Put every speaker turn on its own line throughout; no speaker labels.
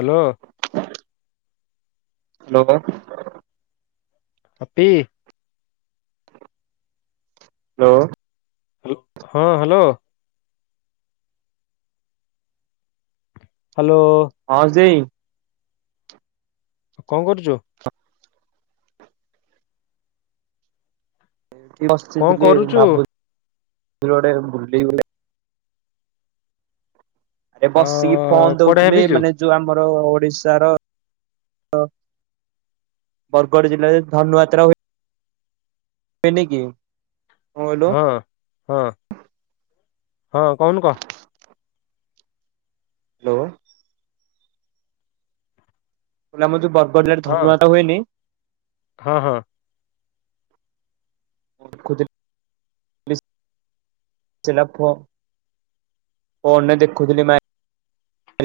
Hello.
Hello.
ଅପି।
Hello.
ହଁ hello. Hello.
ହଁ ଜେଇ
ଆଉ କରୁଛୁ?
ଏଠି ବସିଚି
କଣ
ବୋଲି
କରୁଛୁ
ଭାବୁଥିଲୀ ଗୋଟେ ଭୁଲିଗଲେ ଆରେ
ଅ
ବସିକି ଫୋନ
କୁଆଡେ
ଦେଖୁଥିଲି
ଭାବିଛୁ
ମାନେ ଯୋଉ ଆମ [unintelligible] ଓଡିଶାର ଅ ବରଗଡ଼ ଜିଲ୍ଲାରେ ଧନୁଯାତ୍ରା ହୁଏ। ହୁଏ କି। କଣ କହିଲୁ ହ୍ୟାଲୋ
ହଁ ହଁ ହଁ କହୁନୁ କହ।
ହାଲୋ। କହିଲି ଆମର ଯଉ ବରଗଡ଼ ଜିଲାରେ
ହଁ
ଧନୁଯାତ ହୁଏନି
ହଁ ହଁ
କଣକଉଥିଲି [unintelligible] ଫୋନ୍ ରେ ଦେଖୁଥିଲି ମା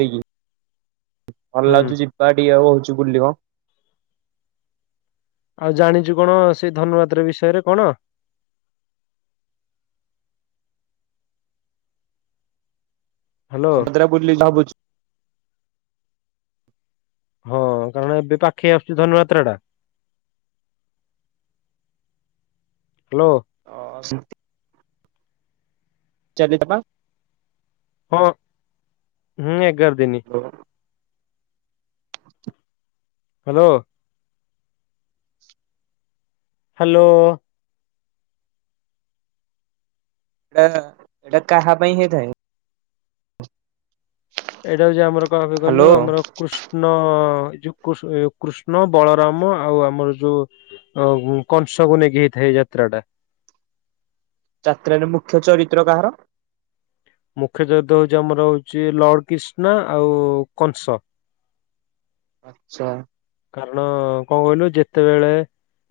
ରିକି। କଣ
ହୁଁ
ଲାଜୁ ଯିବାଟିକେ ଆଉଁ ହଉଛି ବୁଲିମ।
ଆଉ ଜାଣିଛୁ କଣ ସେଇ ଧନୁୁଯାତ୍ରା ବିଷୟରେ କଣ? ହ୍ୟାଲୋ
[unintelligible] ବୁଲିଯାଅ [unintelligible]
ହଁ କାରଣ ଏବେ ପାଖେଇ ଆସୁଛି ଧନୁଯାତ୍ରା ଟା। ହାଲୋ।
ହଁ ସେମିତି [unintelligible]
ହଁ ହୁଁ ଏଗାର ଦିନ। ହାଲୋ। ହାଲୋ।
ଏଟା କାହା ପାଇଁ ହେଇଥାଏ।
ଏଇଟା ହେଉଛି ଆମର କାହା ପାଇଁ
ହ୍ୟାଲୋ
କହିଲୁ ଆମର କୃଷ୍ଣଅ ଏଯୋଉ କୃଷ ଏ ଯୋଉ କୃଷ୍ଣ ବଳରାମ ଆଉ ଆମର ଯୋଉଁ ଆଉ କଂସକୁୁ ନେଇକି ହେଇଥାଏ ଯାତ୍ରା ଟା।
ଯାତ୍ରାରେ ମୁଖ୍ୟ ଚରିତ୍ର କାହାର?
ମୁଖ୍ୟ ଚରିତ୍ର ହଉଛି ଆମର ହଉଛି ଲଡ କିଷ୍ଣା ଆଉଁ କଂସ।
ଆଚ୍ଛା।
କାରଣ କଣ କହିଲୁ ଯେତେବେଳେ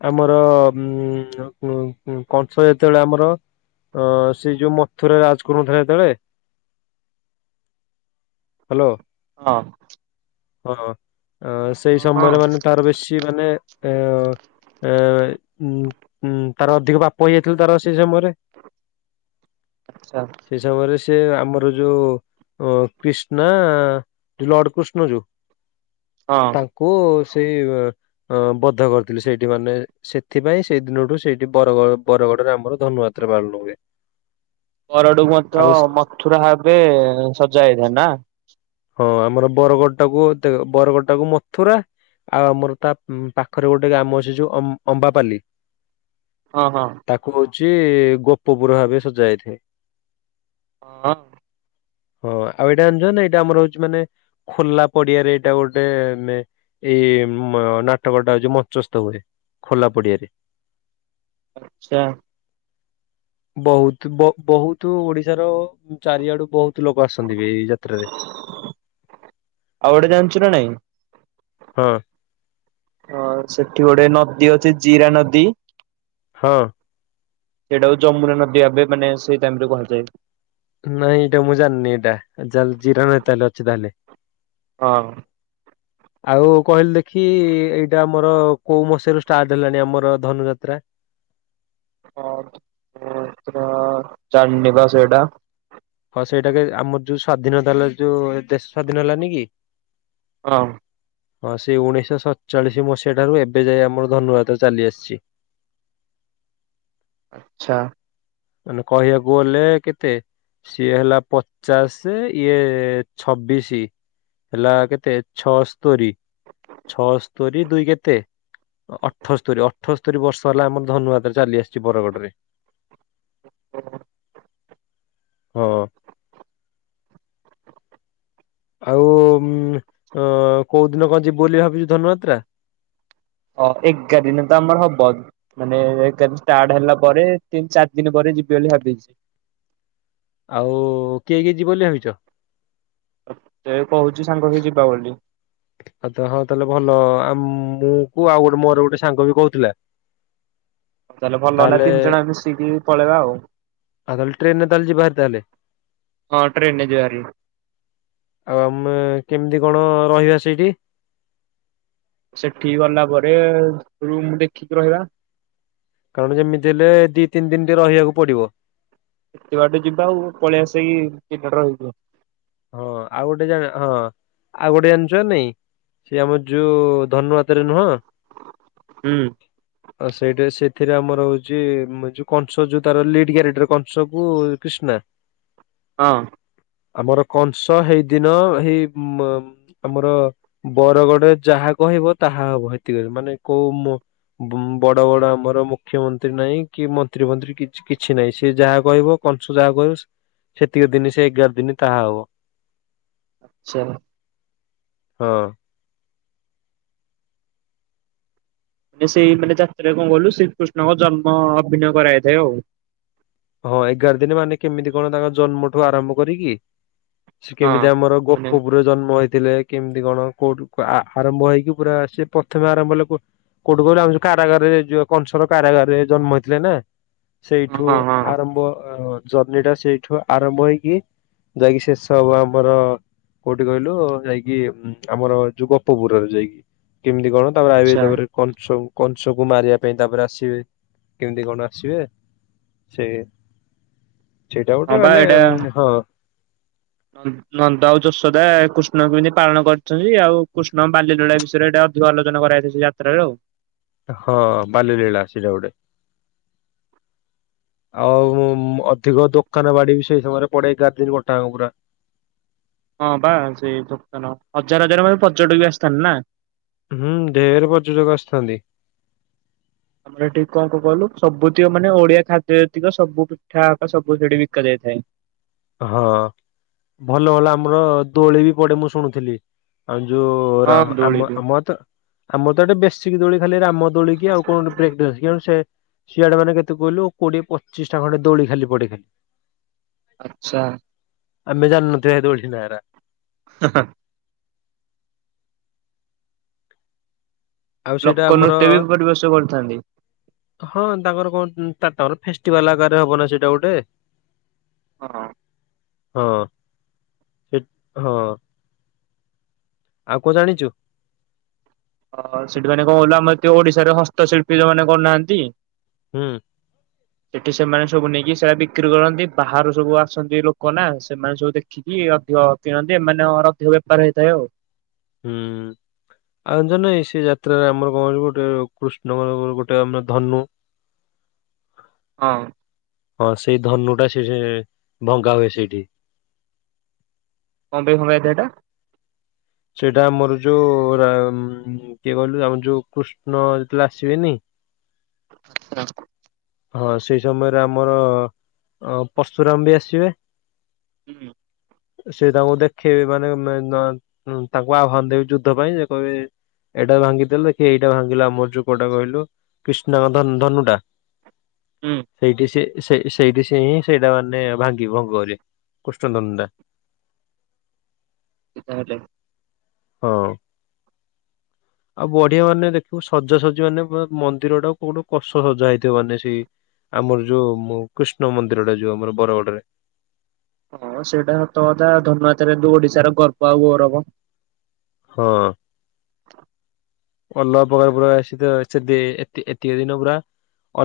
ଆମର ଉଁ ଆଁ ଉଁ କଂସ ଯେତେବେଳେ ଆମର ଅଁ ସେଇ ଯୋଉଁ ମଥୁରା ରାଜ କରୁଥିଲା ସେତେବେଳେ ହାଲୋ।
ହଁ।
ହଁ ସେଇ
ହଁ ହଁ
ସମୟରେ ମାନେ ତାର ବେଶୀ ମାନେ ଏ ଉ ହୁଁ ତାର ଅଧିକ ପାପ ହେଇଯାଇଥିଲା ତାର ସେଇ ସମୟରେ
ଆଚ୍ଛା
ସେଇ ସମୟରେ ସେ ଆମର ଯୋଉ ଅ କ୍ରିଷ୍ଣା ଲଡ କୃଷ୍ଣ ଯୋଉ
ହଁ
ତାଙ୍କୁ ସେଇ ବଧ କରିଥିଲି ସେଇଠି ମାନେ ସେଥିପାଇଁ ସେଇ ଦିନଠୁ ସେଇଠି ବରଗଡ଼ ରେ ଆମର ଧନୁଯାତ୍ରା ପାଳନ ହୁଏ।
ପରଡୁକୁ ମଧ୍ୟ
ଆଉ
ମଥୁରା ଭାବରେ ସଜା ହେଇଥାଏ ନା।
ହଁ ଆମର ବରଗଡ ଟାକୁ ବରଗଡ ଟାକୁ ମଥୁରା ଆଉ ଆମର ତା ପାଖରେ ଗୋଟେ ଗ୍ରାମ ଅଛି ଯୋଉ ଅମ୍ବାପାଲି
ହଁ ହଁ।
ଛି ଗୋପପୁର ଭାବେ ସଜା ଯାଇଥାଏ।
ହଁ।
ହଁ ଆଉ ଏଇଟା ଜାଣିଛ ନା ଏଇଟା ଆମର ହଉଛି ମାନେ ଖୋଲା ପଡିଆରେ ଏଇଟା ଗୋଟେ ମାନେ ଏଇ ନାଟକ ଟା ହଉଛି ମଞ୍ଚସ୍ଥ ହୁଏ ଖୋଲା ପଡିଆରେ।
ଆଚ୍ଛା।
ବହୁତ ବହୁତ ଓଡିଶାର ଚାରିଆଡୁ ବହୁତ କେତେ ଲୋକ ଆସନ୍ତି ବି ଏଇ ଯାତ୍ରାରେ।
ଆଉ ଗୋଟେ ଜାଣିଛୁ ନା ନାଇଁ
ହଁ।
ହଁ ସେଠି ଗୋଟେ ନଦୀ ଅଛି ଜିରା ନଦୀ
ହଁ।
ସେଇଟା ହଉଛି ଯମୁନା ନଦୀ ଭାବେ ମାନେ ସେଇ ଟାଇମ ରେ କୁହାଯାଏ।
ନାଇଁ ଏଇଟା ମୁଁ ଜାଣିନି ଏଇଟା ଯା ଜିରା ନହି ତାହେଲେ ଅଛି ତାହେଲେ।
ହଁ।
ଆଉ କହିଲୁ ଦେଖି ଏଇଟା ଆମର କୋଉ ମସିହାରୁ ଷ୍ଟାର୍ଟ ହେଲାଣି ଆମର ଧନୁଯାତ୍ରା? [inaudible]
ପତ ଚାନିବାସ ସେଇଟା।
ହଁ ସେଇଟାକେ ଆମର ଯୋଉ ସ୍ଵାଧୀନତା ଯୋଉ ଦେଶ ସ୍ୱାଧୀନ ହେଲାନି କି?
ହଁ
ହଁ ସେଇ ଉଣେଇଶହ ସତଚାଳିଶ ମସିହା ଠାରୁ ଏବେ ଯାଏ ଆମର ଧନୁ ଯାତ୍ରା ଚାଲି ଆସିଛି। [inaudible]
ଆଚ୍ଛା।
ମାନେ କହିବାକୁ ଗଲେ କେତେ ସିଏ ହେଲା ପଚାଶ ଇଏ ଛବିଶୀ ହେଲା କେତେ ଛଅସ୍ତୋରୀ ଛଅସ୍ତୋରୀ ଦୁଇ କେତେ? ଅଠସ୍ତରୀ ଅଠସ୍ତରୀ ବର୍ଷ ହେଲା ଆମର ଧନୁଯାତ୍ରା ଚାଲି ଆସିଛି ବରଗଡରେ।
[unintelligible]
ହଁ। ଆଉ କୋଉ ଦିନ କଣ ଯିବୁ ବୋଲି ଭାବିଛୁ ଧନୁଯାତ୍ରା?
ଅ ଏଗାର ଦିନ ତ ଆମର ହବ ମାନେ ଏଗାର ଦିନ ଷ୍ଟାର୍ଟ ହେଲା ପରେ ତିନି ଚାରି ଦିନ ପରେ ଯିବି ବୋଲି ଭାବିଛି।
ଆଉ କିଏ କିଏ ଯିବ ବୋଲି ଭାବିଛ?
ଆଚ୍ଛା।
ଆ ତ ହଁ ତାହେଲେ ଭଲ ଆ ମୁଁ କୁ ଆଉ ଗୋଟେ ମୋର ଗୋଟେ ସାଙ୍ଗବି କହୁଥିଲା
ହଉ ତାହେଲେ ଭଲ ହେଲା ତିନି ଜଣ ମିଶିକି ପଳେଇବା ଆଉ।
ଆଉ ତାହେଲେ ଟ୍ରେନରେ ତାହେଲେ ଯିବା ଭାରି ତାହେଲେ
ହଁ ଟ୍ରେନରେ ଯିବାଭାରି।
ଆଉ ଆମେ- କେମିତି କଣ ରହିବା ସେଇଠି?
ସେଠି ଗଲା ପରେ ରୁମ ଦେଖିକି ରହିବା।
କାରଣ ଯେମିତି ହେଲେ ଦି ତିନି ଦିନ ଟେ ରହିବାକୁ ପଡିବ।
ସେତ ବାଟୁ ଯିବା ଆଉ ପଳେଇ ଆସିକି ଚହନଟ ରଇଯିବା।
ହଁ ଆଉ ଗୋଟେ ଜାଣ ହଁ ଆଉ ଗୋଟେ ଜାଣିଛ ନାଇଁ ସେ ଆମର ଯୋଉ ଧନୁଯାତ୍ରାରେ ନୁହଁ?
ହଁ।
ଆ ସେଇଠା ସେଥିରେ ଆମର ହଉଛି ଯୋଉ କଂସ ଯୋଉ ତାର ଲିଡ୍ କ୍ୟାରେକ୍ଟର କଂସ କୁ କ୍ରିଷ୍ଣା ହ
ହଁ।
ଆମର। କଂସ ହେଇଦିନ ଏଇ ଉ ଆମର ବରଗଡରେ ଯାହା କହିବ ତା ହହା ହବ ସେତିକ ମାନେ କୋଉ ମୁଁ ବଡ ବଡ ଆମର ମୁଖ୍ୟମନ୍ତ୍ରୀ ନାହିଁ କି ମନ୍ତ୍ରୀ ମନ୍ତ୍ରୀ କିଛି ନାହିଁ ସେ ଯାହା କହିବ କଂସ ଯାହା କହିବ ସେତିକି ଦିନ ସେ ଏଗାର ଦିନ ତାହା ହବ।
[unintelligible]
ହଁ।
ମାନେ ସେଇ ମାନେ ଯାତ୍ରାରେରେ କଣ କଲୁ ଶ୍ରୀକୃଷ୍ଣଙ୍କ ଜନ୍ମ ଅଭିନୟ କରାାଇଥାଏ ଆଉ।
ହଁ ଏଗାର ଦିନ ମାନେ କେମିତି କଣ ତାଙ୍କ ଜନ୍ମଠୁ ଆରମ୍ଭ କରିକି ସେ
ହଁ
କେମିତି ଆମର
ମାନେ
ଗୋପପୁରେ ଜନ୍ମ ହେଇ ଥିଲେ କେମିତି କଣ କୋଉଠି ଆ-ଆରମ୍ଭ ହେଇକି ପୁରା ସେ ପ୍ରଥମେ ଆରମ୍ଭ ହେଲେ କୋଉଠୁ କୋଉଠୁ କହିଲେ ଆମ ଯଉ କାଗାରରେ ଯ- କଂସର କାରାଗାରରେ ଜନ୍ମ ହେଇଥିଲେ ନା।
ହଁ
ସେଇଠୁ
ହଁ ହଁ
ଆରମ୍ଭ ଜର୍ଣିି ଟା ସେଇଠୁ ଆରମ୍ଭ ହେଇକି ଯାଇକି ଶେଷ ହବ ଆମର କୋଉଠି କହିଲୁ ଯାଇକି ଆମର ଯୋଉ ଗୋପପୁରରେ ଯାଇକି କେମିତି କଣ ତାପରେ ଆ
ଆଚ୍ଛା
ତାପରେ କଣ ସବୁ। କଂସ କୁ ମାରିବା ପାଇଁ ତାପରେ ଆସିବେ କେମିତି କଣ ଆସିବେ। ସେ ସେଇଟା
ହଁ
ଗୋଟେ
ବା ଏଇଟା
ମାନେ ହଁ।
ନନ୍ଦ ଆଉ ଯଶୋଦା କୃଷ୍ଣ ଙ୍କୁ କେମିତି ପାଳନ କରିଛନ୍ତି ଆଉ କୃଷ୍ଣ ବାଲ୍ୟଲୀଳା ବିଷୟରେ ଏଇଟା ଆଲୋଚନା କରାଯାଇଛି ଯାତ୍ରା ରେ ଆଉ।
ହଁ ବାଲ୍ୟଲୀଳା ସେଇଟା ଗୋଟେ। ଆଉ ମୁଁ ଅଧିକ ଦୋକାନ ବାଡି ବି ସେଇ ସମୟରେ ପଡେଇ ରାତି ଗୋଟାକ ପୁରା।
ହଁ ବା ସେଇ ହଜାର ହଜାର ମ-ପର୍ଯ୍ୟଟକ ବି ଆସିଥାନ୍ତି ନା?
ହୁଁ ଦେଢ ପର୍ଯ୍ୟଟକ ଆସିଥାନ୍ତି।
ଆମର ଏ ଟିକି କଣ କଣ କହିଲୁ ସବୁତିକ ମାନେ ଓଡିଆ ଖାଦ୍ୟତିକ ସବୁ ପିଠାକା ସବୁ ସେଠି ବିକା ଯାଏ। ହେଁ।
ହଁ ଭଲ ଭଲ ଆମର ଦୋଳି ବି ପଡେ ମୁଁ ଶୁଣୁଥିଲି ଆ ଯଉ
ହଁ
ରାମ-ଆମ
ଦୋଳିକୁ।
ଆମ ତ ଆମ ତ ଏଟେ ବେଶୀିକି ଦୋଳି ଖାଲି ରାମ୍ ରାମ ଦୋଳି କି ଆଉ କଣ ବ୍ରେକଡାନ୍ସ [unintelligible] ସିଆଡେ ମାନେ କେତେ କହିଲୁ କୋଡିଏ ପଚିଶ ଟା ଖଣ୍ଡେ ଦୋଳି ଖାଲି ପଡିଥାଏ।
ଆଛା।
ଆମେଜାନନୁ [unintelligible]
[unintelligible]
ଆଉ ସେଇଟା
ଲୋକ
ଆମର
ନୃତ୍ୟ ବି ପରିବେଶ କରିଥାନ୍ତି।
ହଁ ତାଙ୍କର କଣ ତା ତର ଫେଷ୍ଟିଭାଲ ଆଗରେ ହବ ନା ସେଇଟା ଗୋଟେ।
ହଁ।
ହଁ ସେ ହଁ। ଆଉ କ ଜାଣିଛୁ?
ସେଠି ମାନେ କଣ କଇଲୁ ଆମର ଓଡିଶାରେ ହସ୍ତଶିଳ୍ପୀ ଯୋମାନେ କହୁନାହାନ୍ତି
ହୁଁ।
ସେଠି ସେମାନେ ସବୁ ନେଇକି ସେଇଟା ବିକ୍ରି କରନ୍ତି। ବାହାରୁ ସବୁ ଆସନ୍ତି ଲୋକ ନା ସେମାନେ ସବୁ ଦେଖିକି ଟିକେ ଅଧିକ କିଣନ୍ତି। ଏମାନଙ୍କର ଅଧିକ ବେପାର ହେଇଥାଏ ଆଉ।
ହୁଁ। ଆଉ ଜାଣିନ, ସେଇ ଯାତ୍ରାରେ ଆମର କଣ ହେଇଛି। ଗୋଟେ କୃଷ୍ଣଙ୍କର, ଗୋଟେ ଆମ ଧନୁ [unintelligible]
ହଁ।
ହଁ, ସେଇ ଧନୁଟା ସେ ସେ ଭଙ୍ଗା ହୁଏ ସେଇଠି।
କଣ ପାଇଁ ଭଙ୍ଗା ହେଇଥିଏ ହେଇଟା?
ସେଇଟା ଆମର ଯୋଉ ରାମ କିଏ କହିଲୁ ଆମର ଯୋଉ କୃଷ୍ଣ ଯେତେବେଳେ ଆସିବେନି
ହଁ।
ହଁ, ସେଇ ସମୟରେ ଆମର ପର୍ଶୁରାମ ବି ଆସିବେ।
ହୁଁ।
ସେ ତାଙ୍କୁ ଦେଖେଇବେ ମାନେ ନ ଉଁ ତାଙ୍କୁ ଆହ୍ୱାନ ଦେବେ ଯୁଦ୍ଧ ପାଇଁ ସେ କହିବେ ଏଇଟା ଭାଙ୍ଗିଦେଲେ କି ଏଇଟା ଭାଙ୍ଗିଲା ଆମର ଯୋଉ କୋଉଟା କହିଲୁ କୃଷ୍ଣଙ୍କ ଧନୁ ଟା
ହୁଁ
ସେଇଠି ସେ ସେଇ ସେଇଠି ସେ ହିଁ ସେଇଟା ମାନେ ଭାଙ୍ଗି ଭଙ୍ଗ କରିବେ କୃଷ୍ଣ ଧନୁଟା। [inaudible]
ସେ ତା ହେଲେ
ହଁ। ଆଉ ବଢିଆ ମାନେ ଦେଖିବୁ, ସଜାସଜି ମାନେ ମନ୍ଦିର ଟା କୋଉଠୁ କଷ ସଜା ହେଇଥିବ ମାନେ ସେଇ ଆମର ଯୋଉ କୃଷ୍ଣ ମନ୍ଦିରଟା ଯୋଉ ଆମର ବରଗଡରେ।
ହଁ ସେଇଟା ସତ କଥା। ଧନୁଯାତ୍ରା ରେ ଓଡିଶାର ଗର୍ବ ଆଉ ଗୌରବ।
ହଁ।
[inaudible]
ଅଲଗା ପ୍ରକାର, ପୁରା ଆସି ତ ଅଛନ୍ତି। ଏତି ଏତିକି ଦିନ ପୁରା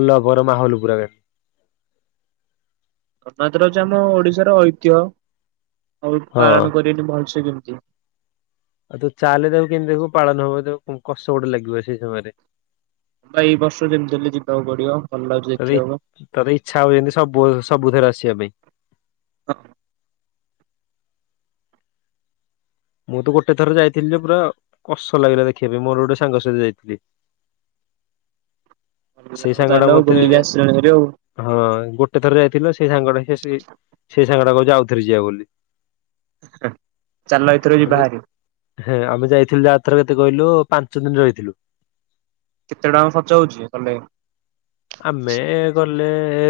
ଅଲଗା ପ୍ରକାର ମାହୋଲ ପୁରା ଏ
କଥା ଏଥିରେ ଅଛି ଆମ ଓଡିଶାର ଐତିହ୍ୟ ଆଉ
ହଁ
ପାଳନ କରିବେନି ଭଲସେ କେମିତି?
ଆଉ ତୁ ଚାଲେ ଦେଖିବୁ କେମିତି ଦେଖବୁ ପାଳନ ହବ ତ, କଷ ଗୋଟେ ଲାଗିବ ସେଇ ସମୟରେ।
ବା ଏଇ ବର୍ଷ ଯେମିତି ହେଲେ ଯିବାକୁ ପଡିବ ଭଲ ଲାଗୁଛି
ତତେ
ଦେଖିବାକୁ।
ତତେ ଇଚ୍ଛା ହବ ଯେନ୍ତୀ ସବୁ ସବୁ ଉଧର ଆସିବା ପାଇଁ
ହଁ।
ମୁଁ ତ ଗୋଟେ ଥର ଯାଇଥିଲି ଯେ ପୁରା କଷ ଲାଗିଲା ଦେଖିବା ପାଇଁ। ମୋର ଗୋଟେ ସାଙ୍ଗ ସହିତ ଯାଇଥିଲି। [inaudible] ସେଇ ସାଙ୍ଗ ଟା
ତାହେଲେ ଆଉ ବୁଲିକି
ମତେ
ଆସିଲଣି ଭାରି ଆଉ।
ହଁ, ଗୋଟେ ଥର ଯାଇଥିଲୁ ସେଇ ସାଙ୍ଗ ସେ ସେଇ ସାଙ୍ଗଟା କହୁ ଯେ ଆଉଥରେ ଯିବା ବୋଲି।
[unintelligible] ଯିବା
ଆମେଁ
ଭାରି।
ହେ ଆମେ ଯାଇଥିଲୁ ଯେ ଆରଥର। କେତେ କହିଲୁ ପାଞ୍ଚ ଦିନ ରହିଥିଲୁ
କେତେ ଟଙ୍କା ଖର୍ଚ୍ଚ ହଉଛି ଗଲେ?
ଆମେ ଗଲେ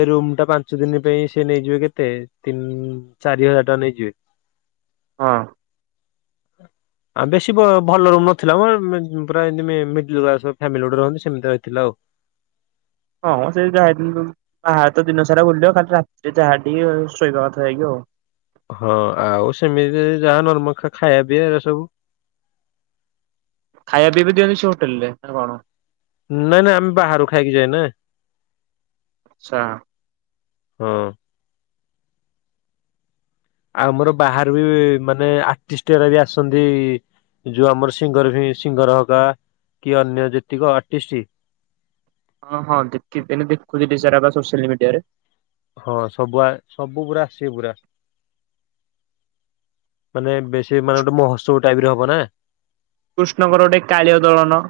ରୁମ୍ ଟା ପାଞ୍ଚ ଦିନ ପାଇଁ ସେ ନେଇଯିବେ କେତେ ତେ ତିନି, ଚାରି ହଜାର ଟଙ୍କା ନେଇଯିବେ।
ହଁ।
[unintelligible] ଆଉ ବେଶୀ ବ ଭଲ ରୁମ ନଥିଲା ମ। ପୁରା ମି ମିଡ଼ିଲ କ୍ଲାସ ଫାମିଲି ଗୋଟେ ରହନ୍ତି, ସେମିତି ରହିଥିଲା ଆଉ। [inaudible]
ହଁ, ସେ ଯାହା ବାହାରେ ତ ଦିନ ସାରା ବୁଲିବ। ଖାଲି ରାତିରେ ଯାହା ଟିକେ ଶୋଇବା କଥା, ଯାଇକି ଆଉ।
ହଁ, ଆଉ ସେମିତି ଯାହା ନର୍ମଖ ଖାଇବା, ପିଆ, ଏଇରା ସବୁ।
ଖାଇବା ପିଇବା ଦିଅନ୍ତି ସେ ହୋଟେଲରେ ନା କଣ?
ନାଁଇ ନାଁ, ଆମେ ବାହାରୁ ଖାଇକି ଯାଏ ନା।
ଆଚ୍ଛା।
ହଁ। ଆଉ ଆମର ବାହାରୁ ବି ମାନେ ଆର୍ଟିଷ୍ଟ ଗୁରା ବି ଆସନ୍ତି। ଯୋଉ ଆମର ସିଙ୍ଗର ଫି ସିଙ୍ଗର ହକା କି ଅନ୍ୟ ଯେତିକ ଆର୍ଟିଷ୍ଟ।
ଫିଲିମି ଟାରେ।
ହଁ ସବୁଆ ସବୁ ପୁରା ଆସିବେ ପୁରା। ମାନେ ବେଶୀ ମାନେ ଗୋଟେ ମହୋତ୍ସବ ଟାଇପରେ ହବ ନା।
କୃଷ୍ଣଙ୍କର ଗୋଟେ କାଳିଅ ଦଳନ।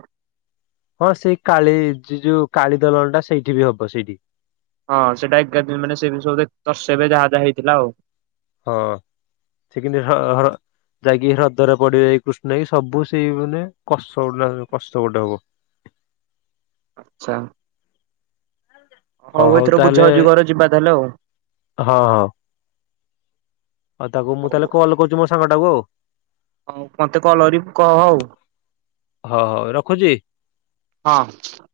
ହଁ ସେଇ କାଳି ଯି ଯୋଉ କାଳି ଦଲନ ଟା ସେଇଠି ବି ହବ ସେଇଠି।
ହଁ ସେଇଟା ଏଗାର ଦିନ ମାନେ ସେ ସବୁ ରେ ଦରଶେଇବେ ଯାହା ଯାହା ହେଇଥିଲା ଆଉ ‌।
ହଁ ଠିକ୍ ହଁ ହଁ ବା ଯାଇକି ହ୍ରଦରେ ପଡିବେ କୃଷ୍ଣେଇ ସବୁ ସେଇ ମାନେ କଷ୍ ଉଲା କଷ୍ଟ ଗୋଟାକ। [unintelligible]
ଆଛା
ହଁ
ହଉ ଏଥର ବୁଝ
ତାହେଲେ
ଯିବାର ଯିବା ତାହେଲେ ଆଉ।
ହଁ ହଁ। ଆଉ ତାକୁ ମୁଁ ତାହେଲେ
ହଉ
କଲ କରୁଛି ମୋ ସାଙ୍ଗ ଟାକୁ ଆଉ।
ହଉ ମତେ କଲ କରୀ କହ ଅଉ
ହଁ ହଉ ରଖୁଛି।
‌ ହଁ।